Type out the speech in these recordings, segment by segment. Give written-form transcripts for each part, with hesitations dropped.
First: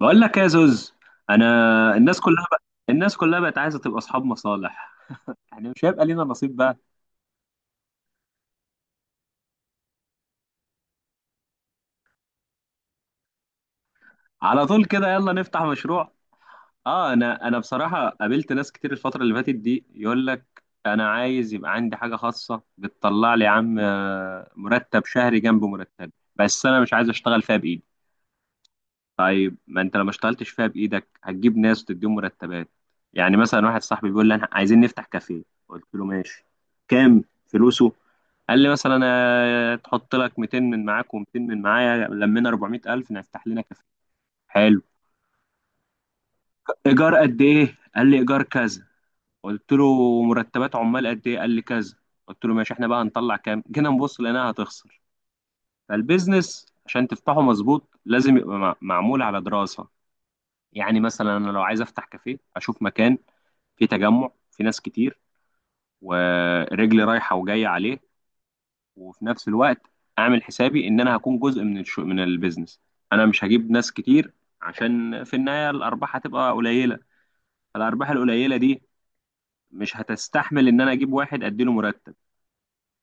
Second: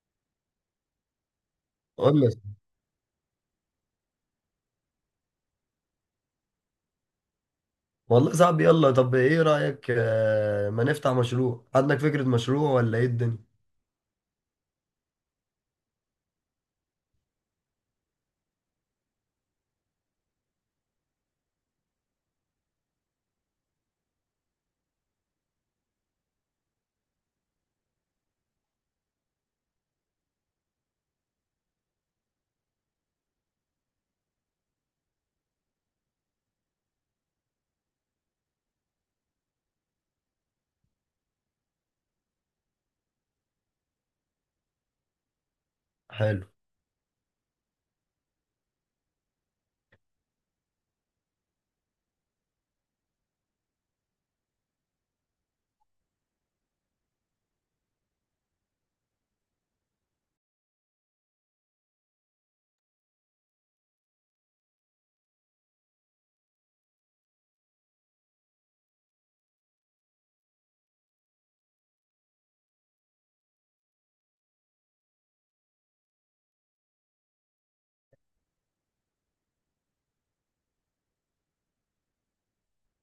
بقول لك يا زوز، انا الناس قول لي. كلها بقى الناس كلها بقت عايزه تبقى اصحاب مصالح. يعني مش هيبقى لينا نصيب بقى. والله صعب، يلا طب ايه رأيك، ما نفتح مشروع، عندك فكرة مشروع ولا ايه الدنيا؟ على طول كده، يلا نفتح مشروع. انا بصراحه قابلت ناس كتير الفتره اللي فاتت دي. يقول لك انا عايز يبقى عندي حاجه خاصه بتطلع لي يا عم، مرتب شهري جنب مرتب، بس انا مش عايز اشتغل فيها بايدي. طيب ما انت لو ما اشتغلتش فيها بايدك هتجيب ناس وتديهم مرتبات؟ يعني مثلا واحد صاحبي بيقول لي انا عايزين نفتح كافيه. قلت له ماشي، كام فلوسه؟ قال لي مثلا تحط لك 200 من معاك و200 من معايا لمينا 400000 نفتح لنا كافيه. حلو. حلو. ايجار قد ايه؟ قال لي ايجار كذا. قلت له مرتبات عمال قد ايه؟ قال لي كذا. قلت له ماشي، احنا بقى هنطلع كام؟ جينا نبص لقيناها هتخسر. فالبيزنس عشان تفتحه مظبوط لازم يبقى معمول على دراسة. يعني مثلا انا لو عايز افتح كافيه اشوف مكان فيه تجمع، فيه ناس كتير، ورجلي رايحة وجاية عليه. وفي نفس الوقت اعمل حسابي ان انا هكون جزء من البيزنس. انا مش هجيب ناس كتير عشان في النهايه الارباح هتبقى قليله. فالارباح القليله دي مش هتستحمل ان انا اجيب واحد اديله مرتب.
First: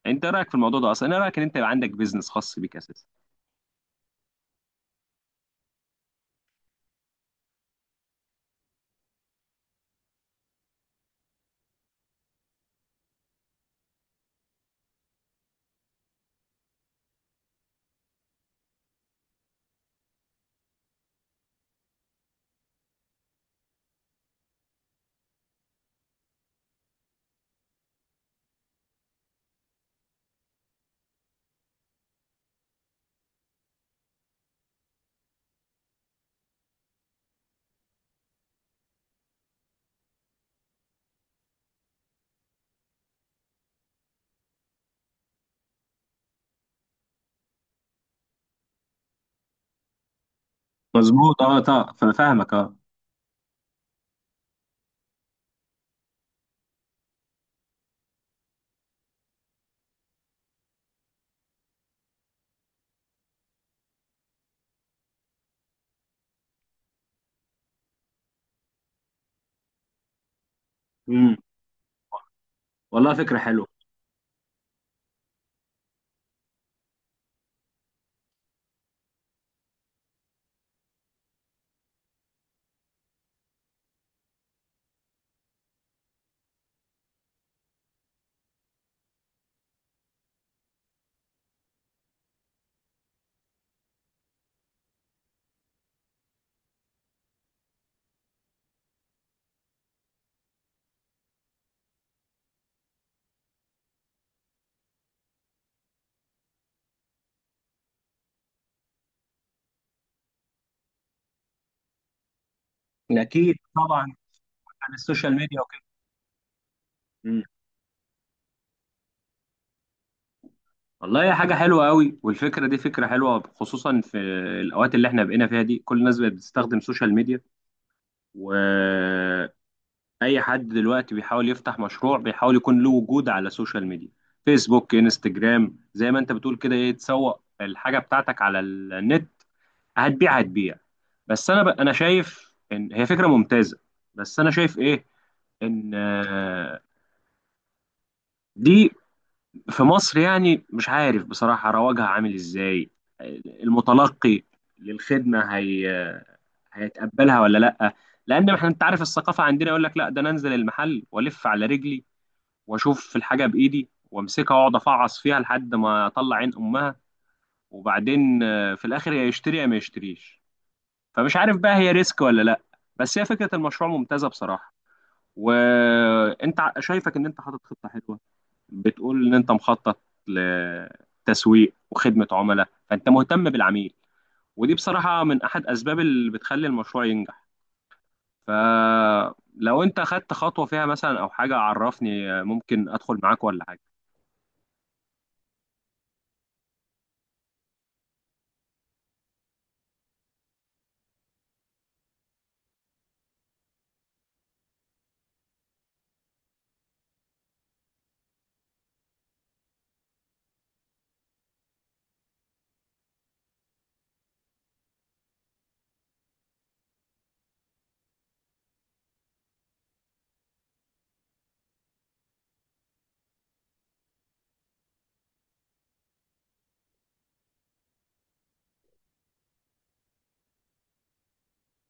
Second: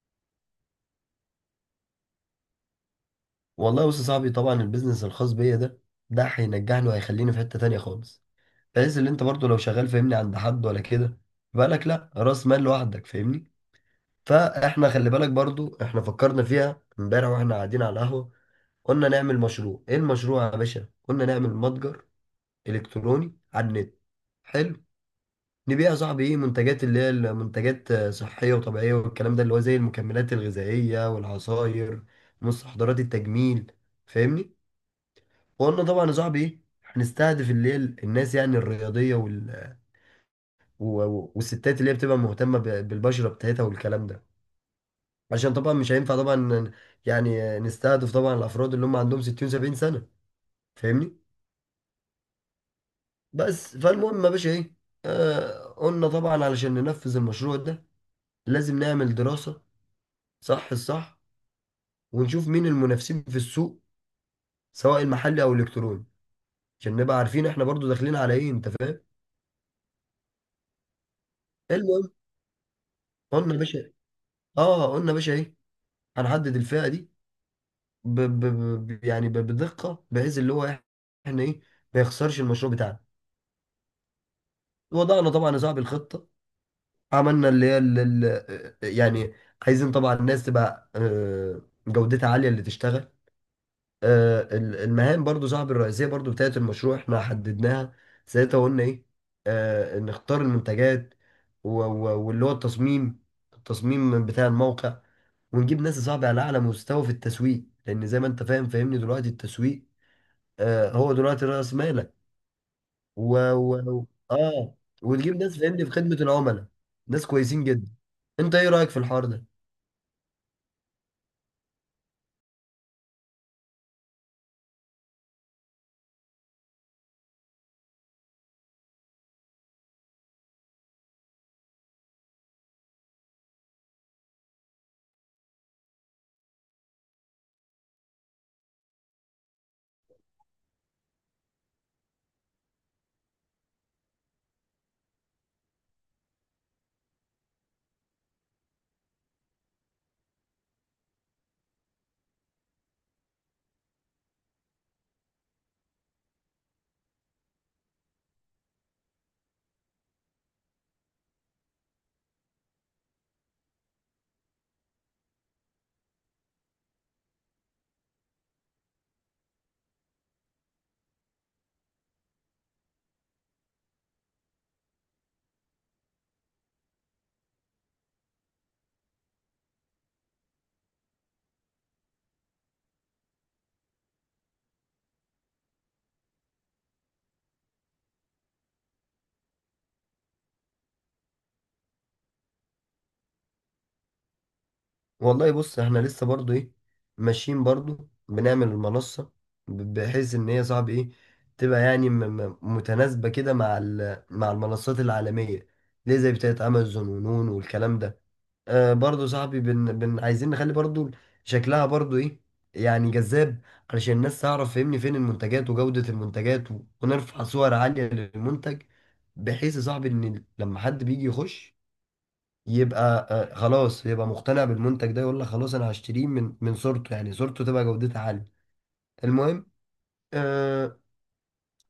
انت إيه رايك في الموضوع ده اصلا؟ انا رايك ان انت يبقى عندك بيزنس خاص بيك اساسا. والله بص يا صاحبي، طبعا البيزنس الخاص بيا ده هينجحني وهيخليني في حتة تانية خالص. بحيث ان انت برضو لو شغال فاهمني عند حد ولا كده، بالك لا راس مال لوحدك فاهمني. فاحنا خلي بالك برضو، احنا فكرنا فيها امبارح واحنا قاعدين على القهوة. قلنا نعمل مشروع، ايه المشروع يا باشا؟ قلنا نعمل متجر الكتروني على النت. حلو. نبيع يا صاحبي ايه، منتجات اللي هي المنتجات صحية وطبيعية والكلام ده، اللي هو زي المكملات الغذائية والعصاير، مستحضرات التجميل، فاهمني. وقلنا طبعا يا صاحبي ايه، هنستهدف اللي هي الناس يعني الرياضية والستات اللي هي بتبقى مهتمة بالبشرة بتاعتها والكلام ده. عشان طبعا مش هينفع طبعا يعني نستهدف طبعا الافراد اللي هم عندهم 60 70 سنة، فاهمني. مظبوط، اه طبعا، فانا فاهمك. اه. بس فالمهم يا باشا ايه، قلنا طبعا علشان ننفذ المشروع ده لازم نعمل دراسة صح الصح، ونشوف مين المنافسين في السوق، سواء المحلي او الالكتروني، عشان نبقى عارفين احنا برضو داخلين على ايه، انت فاهم. امم. المهم، والله فكره قلنا يا حلوه. باشا اه قلنا يا باشا ايه، هنحدد الفئه دي ب... ب... بدقه، بحيث اللي هو إيه، احنا ايه، ما يخسرش المشروع بتاعنا. وضعنا طبعا يا صاحبي الخطه، عملنا اللي هي ال... ال... يعني عايزين طبعا الناس تبقى جودتها عاليه اللي تشتغل. المهام برضو صاحب الرئيسية برضو بتاعت المشروع احنا حددناها. ساعتها قلنا ايه، نختار المنتجات واللي هو التصميم، التصميم بتاع الموقع، ونجيب ناس صعبة على أعلى مستوى في التسويق، لأن زي ما أنت فاهم فاهمني، دلوقتي التسويق هو دلوقتي رأس مالك. و... اكيد و... طبعا. آه عن السوشيال وتجيب ناس ميديا وكده. فاهمني في خدمة العملاء، ناس امم. كويسين جدا. أنت إيه رأيك في الحوار ده؟ والله هي حاجه حلوه قوي، والفكره دي فكره حلوه خصوصا في الاوقات اللي احنا بقينا فيها دي. كل الناس بقت بتستخدم سوشيال ميديا، و اي حد دلوقتي بيحاول يفتح مشروع بيحاول يكون له وجود على السوشيال ميديا. فيسبوك، انستجرام، زي ما انت بتقول كده، ايه، تسوق الحاجه بتاعتك على النت. هتبيع هتبيع. بس انا انا شايف ان هي فكره ممتازه. بس انا شايف ايه، ان دي في مصر يعني مش عارف بصراحه رواجها عامل ازاي. المتلقي للخدمه هي هيتقبلها ولا لا؟ لان احنا انت عارف الثقافه عندنا يقول لك لا، ده انا انزل المحل والف على رجلي واشوف الحاجه بايدي وامسكها واقعد افعص فيها لحد ما اطلع عين امها. وبعدين في الاخر يا يشتري يا ما يشتريش. فمش عارف بقى هي ريسك ولا لا. بس هي فكره المشروع ممتازه بصراحه. وانت شايفك ان انت حاطط خطه حلوه. بتقول ان انت مخطط لتسويق وخدمه عملاء، فانت مهتم بالعميل، ودي بصراحه من احد اسباب اللي بتخلي المشروع ينجح. فلو انت خدت خطوه فيها مثلا او حاجه عرفني، ممكن ادخل معاك ولا حاجه. والله بص احنا لسه برضو ايه، ماشيين برضو بنعمل المنصة، بحيث ان هي صعب ايه تبقى يعني متناسبة كده مع مع المنصات العالمية، ليه زي بتاعة امازون ونون والكلام ده. برضو صاحبي بن عايزين نخلي برضو شكلها برضو ايه يعني جذاب، علشان الناس تعرف فهمني فين المنتجات وجودة المنتجات، ونرفع صور عالية للمنتج، بحيث يا صاحبي ان لما حد بيجي يخش يبقى خلاص يبقى مقتنع بالمنتج ده، يقول لك خلاص انا هشتريه من صورته، يعني صورته تبقى جودتها عاليه. المهم، آه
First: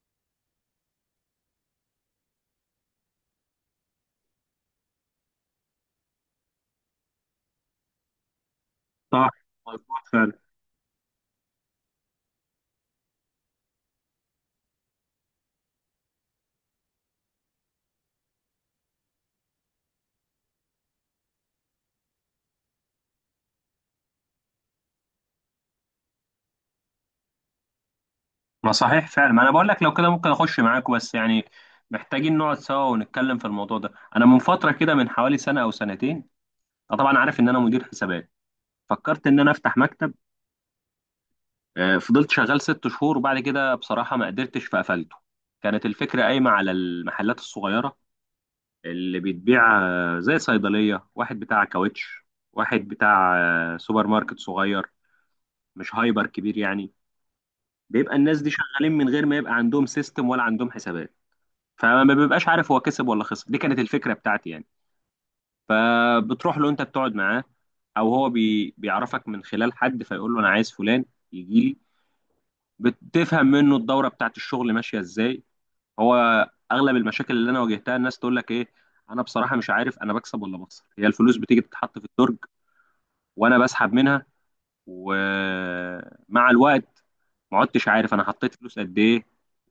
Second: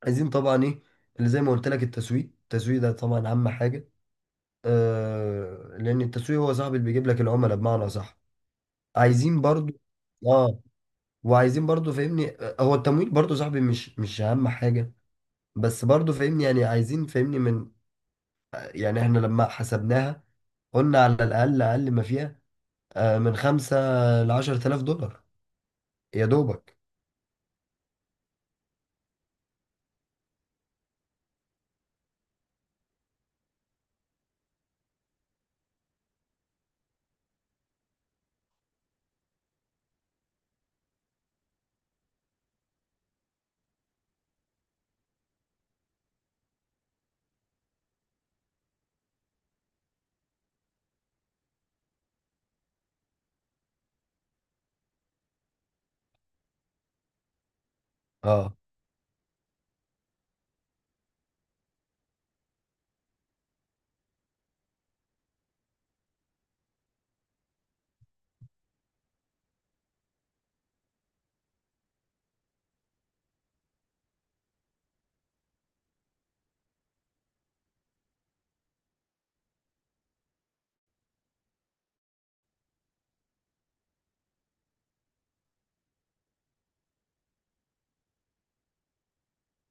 عايزين طبعا ايه، اللي زي ما قلت لك، التسويق التسويق ده طبعا اهم حاجه، لان التسويق هو صاحب اللي بيجيب لك العملاء بمعنى صح. صح، عايزين برضو. اه، وعايزين برضو فاهمني هو التمويل برضو صاحبي مش اهم حاجه، بس برضو فاهمني يعني عايزين فاهمني من، يعني احنا لما حسبناها قلنا على الاقل اقل ما فيها، من 5 لـ10 آلاف دولار يا دوبك. ما صحيح فعلا، ما انا بقول لك لو كده ممكن اخش معاك، بس يعني محتاجين نقعد سوا ونتكلم في الموضوع ده. انا من فتره كده من حوالي سنه او سنتين، أنا طبعا عارف ان انا مدير حسابات، فكرت ان انا افتح مكتب. فضلت شغال 6 شهور وبعد كده بصراحه ما قدرتش فقفلته. كانت الفكره قايمه على المحلات الصغيره اللي بتبيع، زي صيدليه، واحد بتاع كاوتش، واحد بتاع سوبر ماركت صغير مش هايبر كبير يعني. بيبقى الناس دي اه شغالين من غير ما يبقى عندهم سيستم ولا عندهم حسابات، فما بيبقاش عارف هو كسب ولا خسر. دي كانت الفكره بتاعتي يعني. فبتروح له انت بتقعد معاه، او هو بيعرفك من خلال حد فيقول له انا عايز فلان يجي لي. بتفهم منه الدوره بتاعت الشغل ماشيه ازاي. هو اغلب المشاكل اللي انا واجهتها الناس تقول لك ايه، انا بصراحه مش عارف انا بكسب ولا بخسر. هي الفلوس بتيجي تتحط في الدرج وانا بسحب منها، ومع الوقت ما عدتش عارف انا حطيت فلوس قد ايه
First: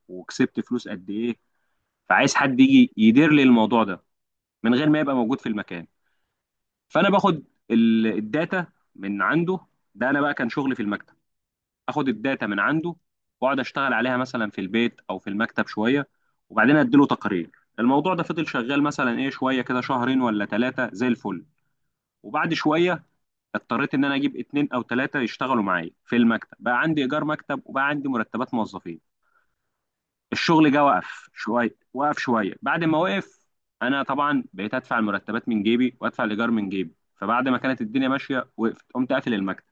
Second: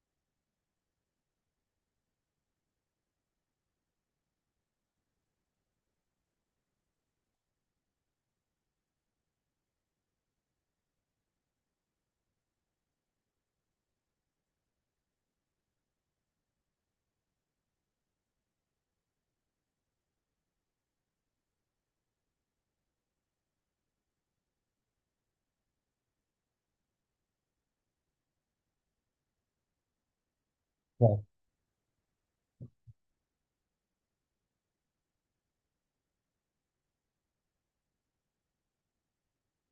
وكسبت فلوس قد ايه. فعايز حد يجي يدير لي الموضوع ده من غير ما يبقى موجود في المكان. فانا باخد الداتا من عنده. ده انا بقى كان شغلي في المكتب، اخد الداتا من عنده واقعد اشتغل عليها مثلا في البيت او في المكتب شويه وبعدين اديله تقارير. الموضوع ده فضل شغال مثلا ايه شويه كده، شهرين ولا ثلاثه، زي الفل. وبعد شويه اضطريت ان انا اجيب اتنين او ثلاثه يشتغلوا معايا في المكتب، بقى عندي ايجار مكتب وبقى عندي مرتبات موظفين. الشغل جه اه، وقف شويه، وقف شويه، بعد ما وقف انا طبعا بقيت ادفع المرتبات من جيبي وادفع الايجار من جيبي. فبعد ما كانت الدنيا ماشيه وقفت، قمت قافل المكتب.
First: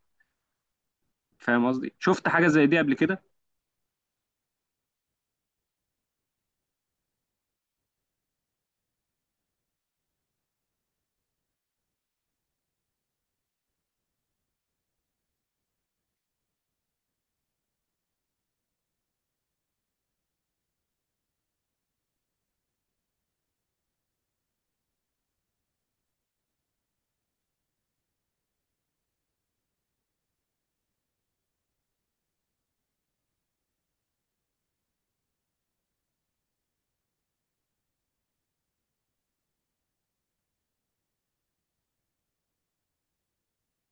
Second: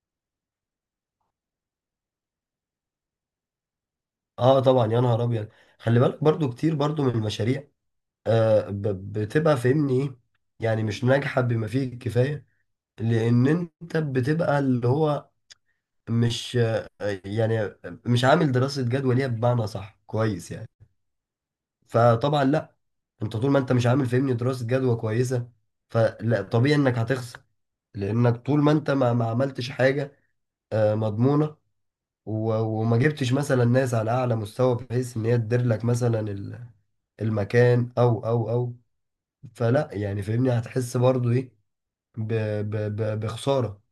فاهم قصدي؟ شفت حاجه زي دي قبل كده؟ طبعا يا نهار ابيض. خلي بالك برضو كتير برضو من المشاريع بتبقى فاهمني ايه، يعني مش ناجحه بما فيه الكفايه، لان انت بتبقى اللي هو مش يعني مش عامل دراسه جدوى ليها بمعنى صح كويس يعني. فطبعا لا، انت طول ما انت مش عامل فاهمني دراسه جدوى كويسه، فلا طبيعي انك هتخسر، لانك طول ما انت ما عملتش حاجه مضمونه، و- وما جبتش مثلا ناس على اعلى مستوى بحيث ان هي تدير لك مثلا المكان او، فلا يعني فاهمني هتحس برضو ايه، ب ب ب بخسارة،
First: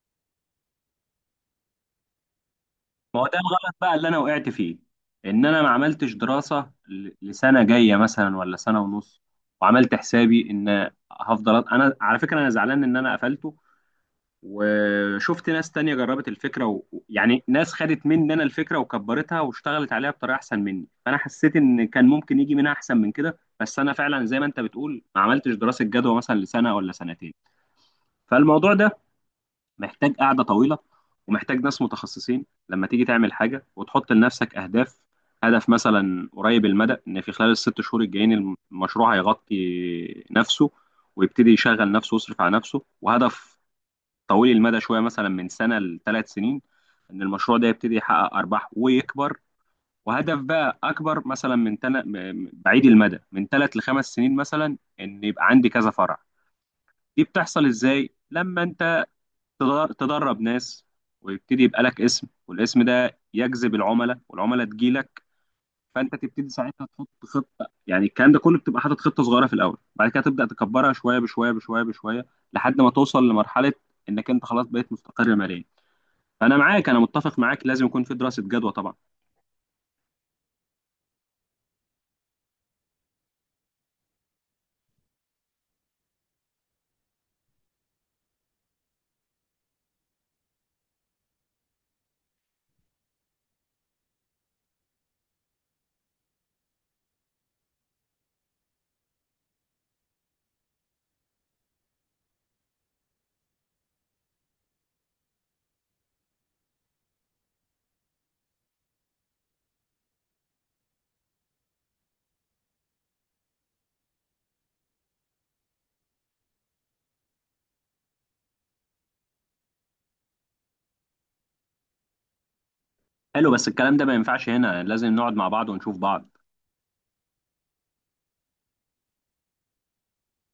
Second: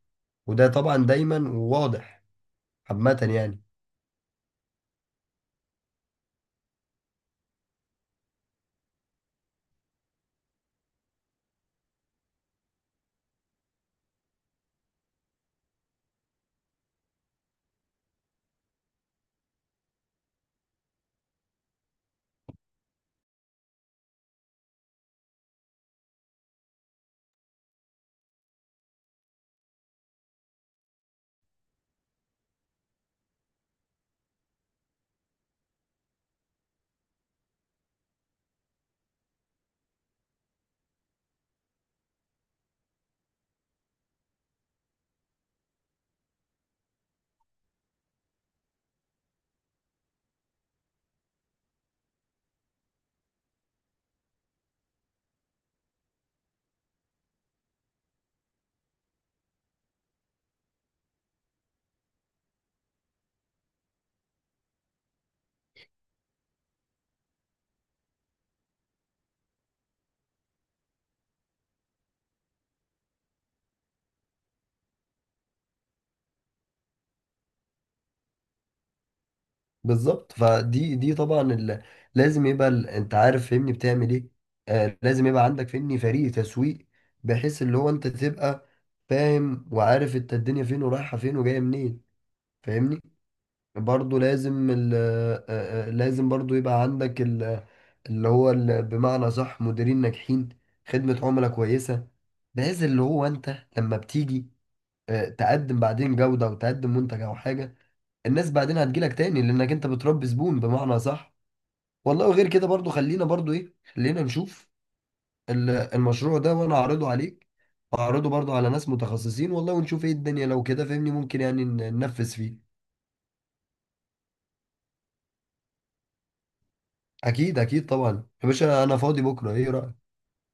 وده طبعا دايما واضح ما هو عامة ده يعني. الغلط بقى اللي انا وقعت فيه، ان انا ما عملتش دراسه لسنه جايه مثلا ولا سنه ونص، وعملت حسابي ان هفضل انا. على فكره انا زعلان ان انا قفلته، وشفت ناس تانية جربت الفكرة يعني ناس خدت مني أنا الفكرة وكبرتها واشتغلت عليها بطريقة أحسن مني، فأنا حسيت إن كان ممكن يجي منها أحسن من كده. بس أنا فعلا زي ما أنت بتقول ما عملتش دراسة جدوى مثلا لسنة ولا سنتين. فالموضوع ده محتاج قعدة طويلة ومحتاج ناس متخصصين لما تيجي تعمل حاجة وتحط لنفسك أهداف. هدف مثلا قريب المدى، إن في خلال الست شهور الجايين المشروع هيغطي نفسه ويبتدي يشغل نفسه ويصرف على نفسه. وهدف طويل المدى شويه مثلا من سنه لثلاث سنين، ان المشروع ده يبتدي يحقق ارباح ويكبر. وهدف بقى اكبر مثلا بعيد المدى، من ثلاث لخمس سنين مثلا، ان يبقى عندي كذا فرع. دي بتحصل ازاي؟ لما انت تدرب ناس، ويبتدي يبقى لك اسم، والاسم ده يجذب العملاء، والعملاء تجيلك. فانت تبتدي ساعتها تحط خطه، يعني الكلام ده كله بتبقى حاطط خطه صغيره في الاول بعد كده تبدا تكبرها شويه بشويه بشويه بشويه، لحد ما توصل لمرحله انك انت خلاص بقيت مستقر ماليا. انا معاك، انا متفق معاك، لازم يكون في دراسة جدوى طبعا. بالظبط، فدي طبعا لازم يبقى انت عارف فاهمني بتعمل ايه، لازم يبقى عندك فاهمني فريق تسويق، بحيث اللي هو انت تبقى فاهم وعارف انت الدنيا فين ورايحة فين وجاية منين، فاهمني. برضو لازم ال آه، آه، لازم برضو يبقى عندك ال اللي هو ال بمعنى صح مديرين ناجحين، خدمة عملاء كويسة، بحيث اللي هو انت لما بتيجي تقدم بعدين جودة وتقدم منتج او حاجة، الناس بعدين هتجيلك تاني لانك انت بتربي زبون بمعنى صح. والله وغير كده برضو، خلينا برضو ايه، خلينا نشوف المشروع ده، وانا هعرضه عليك، وهعرضه برضو على ناس متخصصين، والله ونشوف ايه الدنيا، لو كده فهمني ممكن يعني ننفذ فيه. حلو، بس الكلام ده ما ينفعش هنا، لازم نقعد مع بعض ونشوف بعض. اكيد اكيد طبعا يا باشا، انا فاضي بكره، ايه رايك؟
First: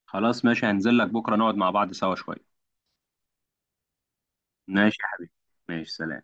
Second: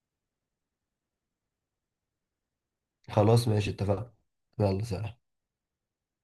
خلاص ماشي، هنزل لك بكرة نقعد مع بعض سوا شوية. خلاص ماشي، اتفقنا. يلا ماشي يا سلام. حبيبي، ماشي، سلام.